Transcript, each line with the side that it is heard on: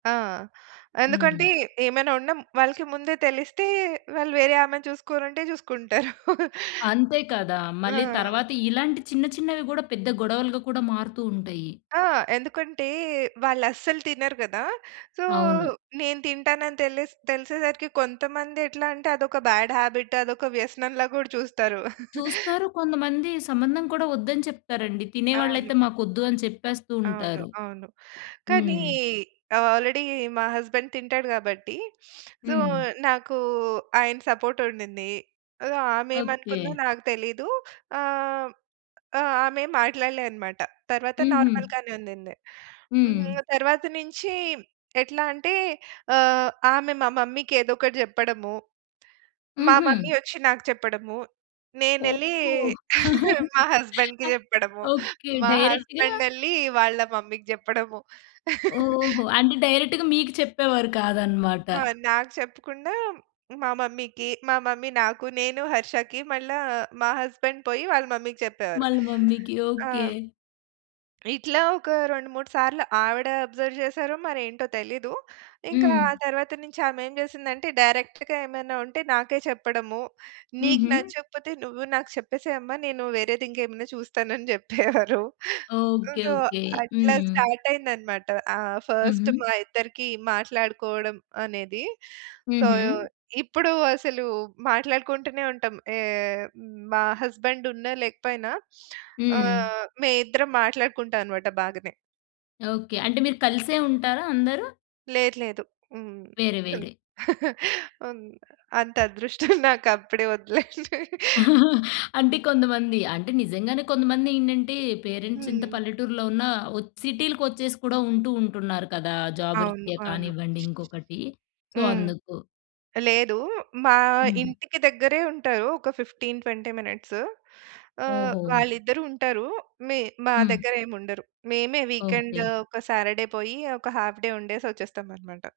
right: ఆ! ఎందుకంటే,
left: హ్మ్.
right: ఏమైనా ఉన్నా వాళ్ళకి ముందే తెలిస్తే, వాళ్ళు వేరే ఆమెని చూసుకోవాళంటే చూసుకుంటారు.
left: అంతే కదా! మళ్ళీ
right: ఆ!
left: తర్వాత, ఇలాంటి చిన్న చిన్నవి గూడా, పెద్ద గొడవలుగా కూడా మారుతూ ఉంటయ్యి.
right: ఆ! ఎందుకంటే, వాళ్ళస్సలు తినరు గదా! సో,
left: అవును.
right: నేను తింటానని తెలిస్ తెలిసేసరికి కొంతమందెట్లా అంటే, అదొక బ్యాడ్ హాబిట్, అదొక వ్యసనంలా గూడా చూస్తారు.
left: చూస్తారు కొంతమంది, సంబంధం కూడా వద్దని చెప్తారండి.
right: అవును.
left: తినేవాళ్ళయితే మాకొద్దు, అని చెప్పేస్తూ
right: అవును.
left: ఉంటారు.
right: అవును. కానీ
left: హ్మ్.
right: ఆల్రెడీ మా హస్బెండ్ తింటాడు గాబట్టి, సో,
left: హ్మ్.
right: నాకూ ఆయన సపోర్టుండిందీ. అదో
left: ఓకే.
right: ఆమేమనుకుందో నాకు తెలీదు. ఆ! హ్మ్, ఆ! ఆమేం మాట్లాడలే అనమాట. తరవాత
left: హుహు.
right: నార్మల్‌గానే ఉండింది.
left: హ్మ్.
right: హ్మ్, తరవాత నుంచి ఎట్లా అంటే, ఆహ్, ఆమె మా మమ్మీకేదోకటి జెప్పడము. మా
left: హుహు.
right: మమ్మీ ఒచ్చి నాకు చెప్పడము, నేనెళ్ళీ
left: ఓహో!
right: మా హస్బెండ్‌కి జెప్పడము,
left: ఓకే.
right: మా
left: డైరెక్ట్‌గా
right: హస్బెండెళ్లి వాళ్ళ మమ్మీ‌కి జెప్పడము.
left: ఓహో! అంటే డైరెక్ట్‌గా మీకు చెప్పేవారు కాదనమాట.
right: ఆ! నాకు చెప్పకుండా మా మమ్మీకి, మా మమ్మీ నాకు, నేను హర్షకి, మళ్ళా మా హస్బెండ్‌ పోయి వాళ్ళ మమ్మీకి చెప్పేవారు.
left: మళ్ళి మమ్మీకి
right: ఆ!
left: ఓకే.
right: హ్మ్. ఇట్లా ఒక 2, 3 సార్లు, ఆవిడా అబ్జర్వ్ జేసారో, మరేంటో తెలీదు, ఇంకా
left: హ్మ్.
right: ఆ తరవాత నుంచామేం జేసిందంటే, డైరెక్ట్‌గా ఏమైనా ఉంటే, నాకే చెప్పడము, నీకు
left: హుహు.
right: నచ్చకపోతే నువ్వు నాకు చెప్పేసేయమ్మ, నేనూ వేరేదింకేమన్నా చూస్తానని జెప్పేవారు. హ్మ్,
left: ఓకే.
right: So,
left: okay.
right: అట్లా
left: హ్మ్.
right: స్టార్టయిందనమాట. ఆహ్, ఫస్టు
left: హుహు.
right: మా ఇద్దరికీ మాట్లాడుకోవడం అనేది. సో,
left: హుహు.
right: ఇప్పుడు అసలు మాట్లాడుకుంటూనే ఉంటాం. ఏహ్, హ్మ్, మా హస్బెండున్నా, లేకపోయినా ఆ!
left: హ్మ్.
right: మే ఇద్దరం మాట్లాడుకుంటానమాట బాగనే.
left: ఓకే, అంటే మీరు కలిసే ఉంటారా అందరూ?
right: లేదు లేదు. హ్మ్.
left: వేరే వేరే.
right: ఉన్ ఆహ్, అంతదృష్టం నాకప్పుడే వద్దులేండి.
left: అంటే కొంతమంది, అంటే నిజంగానే కొంతమందేంటంటే పేరెంట్సింత
right: హ్మ్.
left: పల్లెటూరులో ఉన్నా, వో సిటీలకొచ్చేసి కూడా ఉంటూ, ఉంటున్నారు కదా! జాబు
right: అవును.
left: రిత్య
right: అవును.
left: కానివ్వండి, ఇంకొకటి. సో,
right: హ్మ్.
left: అందుకు.
right: లేదూ, మా
left: హ్మ్.
right: ఇంటికి దెగ్గరే ఉంటారు. ఒక 15, 20 మినిట్స్. ఆహ్,
left: ఓహో!
right: వాళ్ళిద్దరూ ఉంటారు. మీ మా
left: హ్మ్.
right: దెగ్గరేముండరు. మేమే
left: ఓకే.
right: వీకెండు ఒక సారడే పోయి ఒక హాఫ్ డే ఉండేసొచ్చేస్తామనమాట.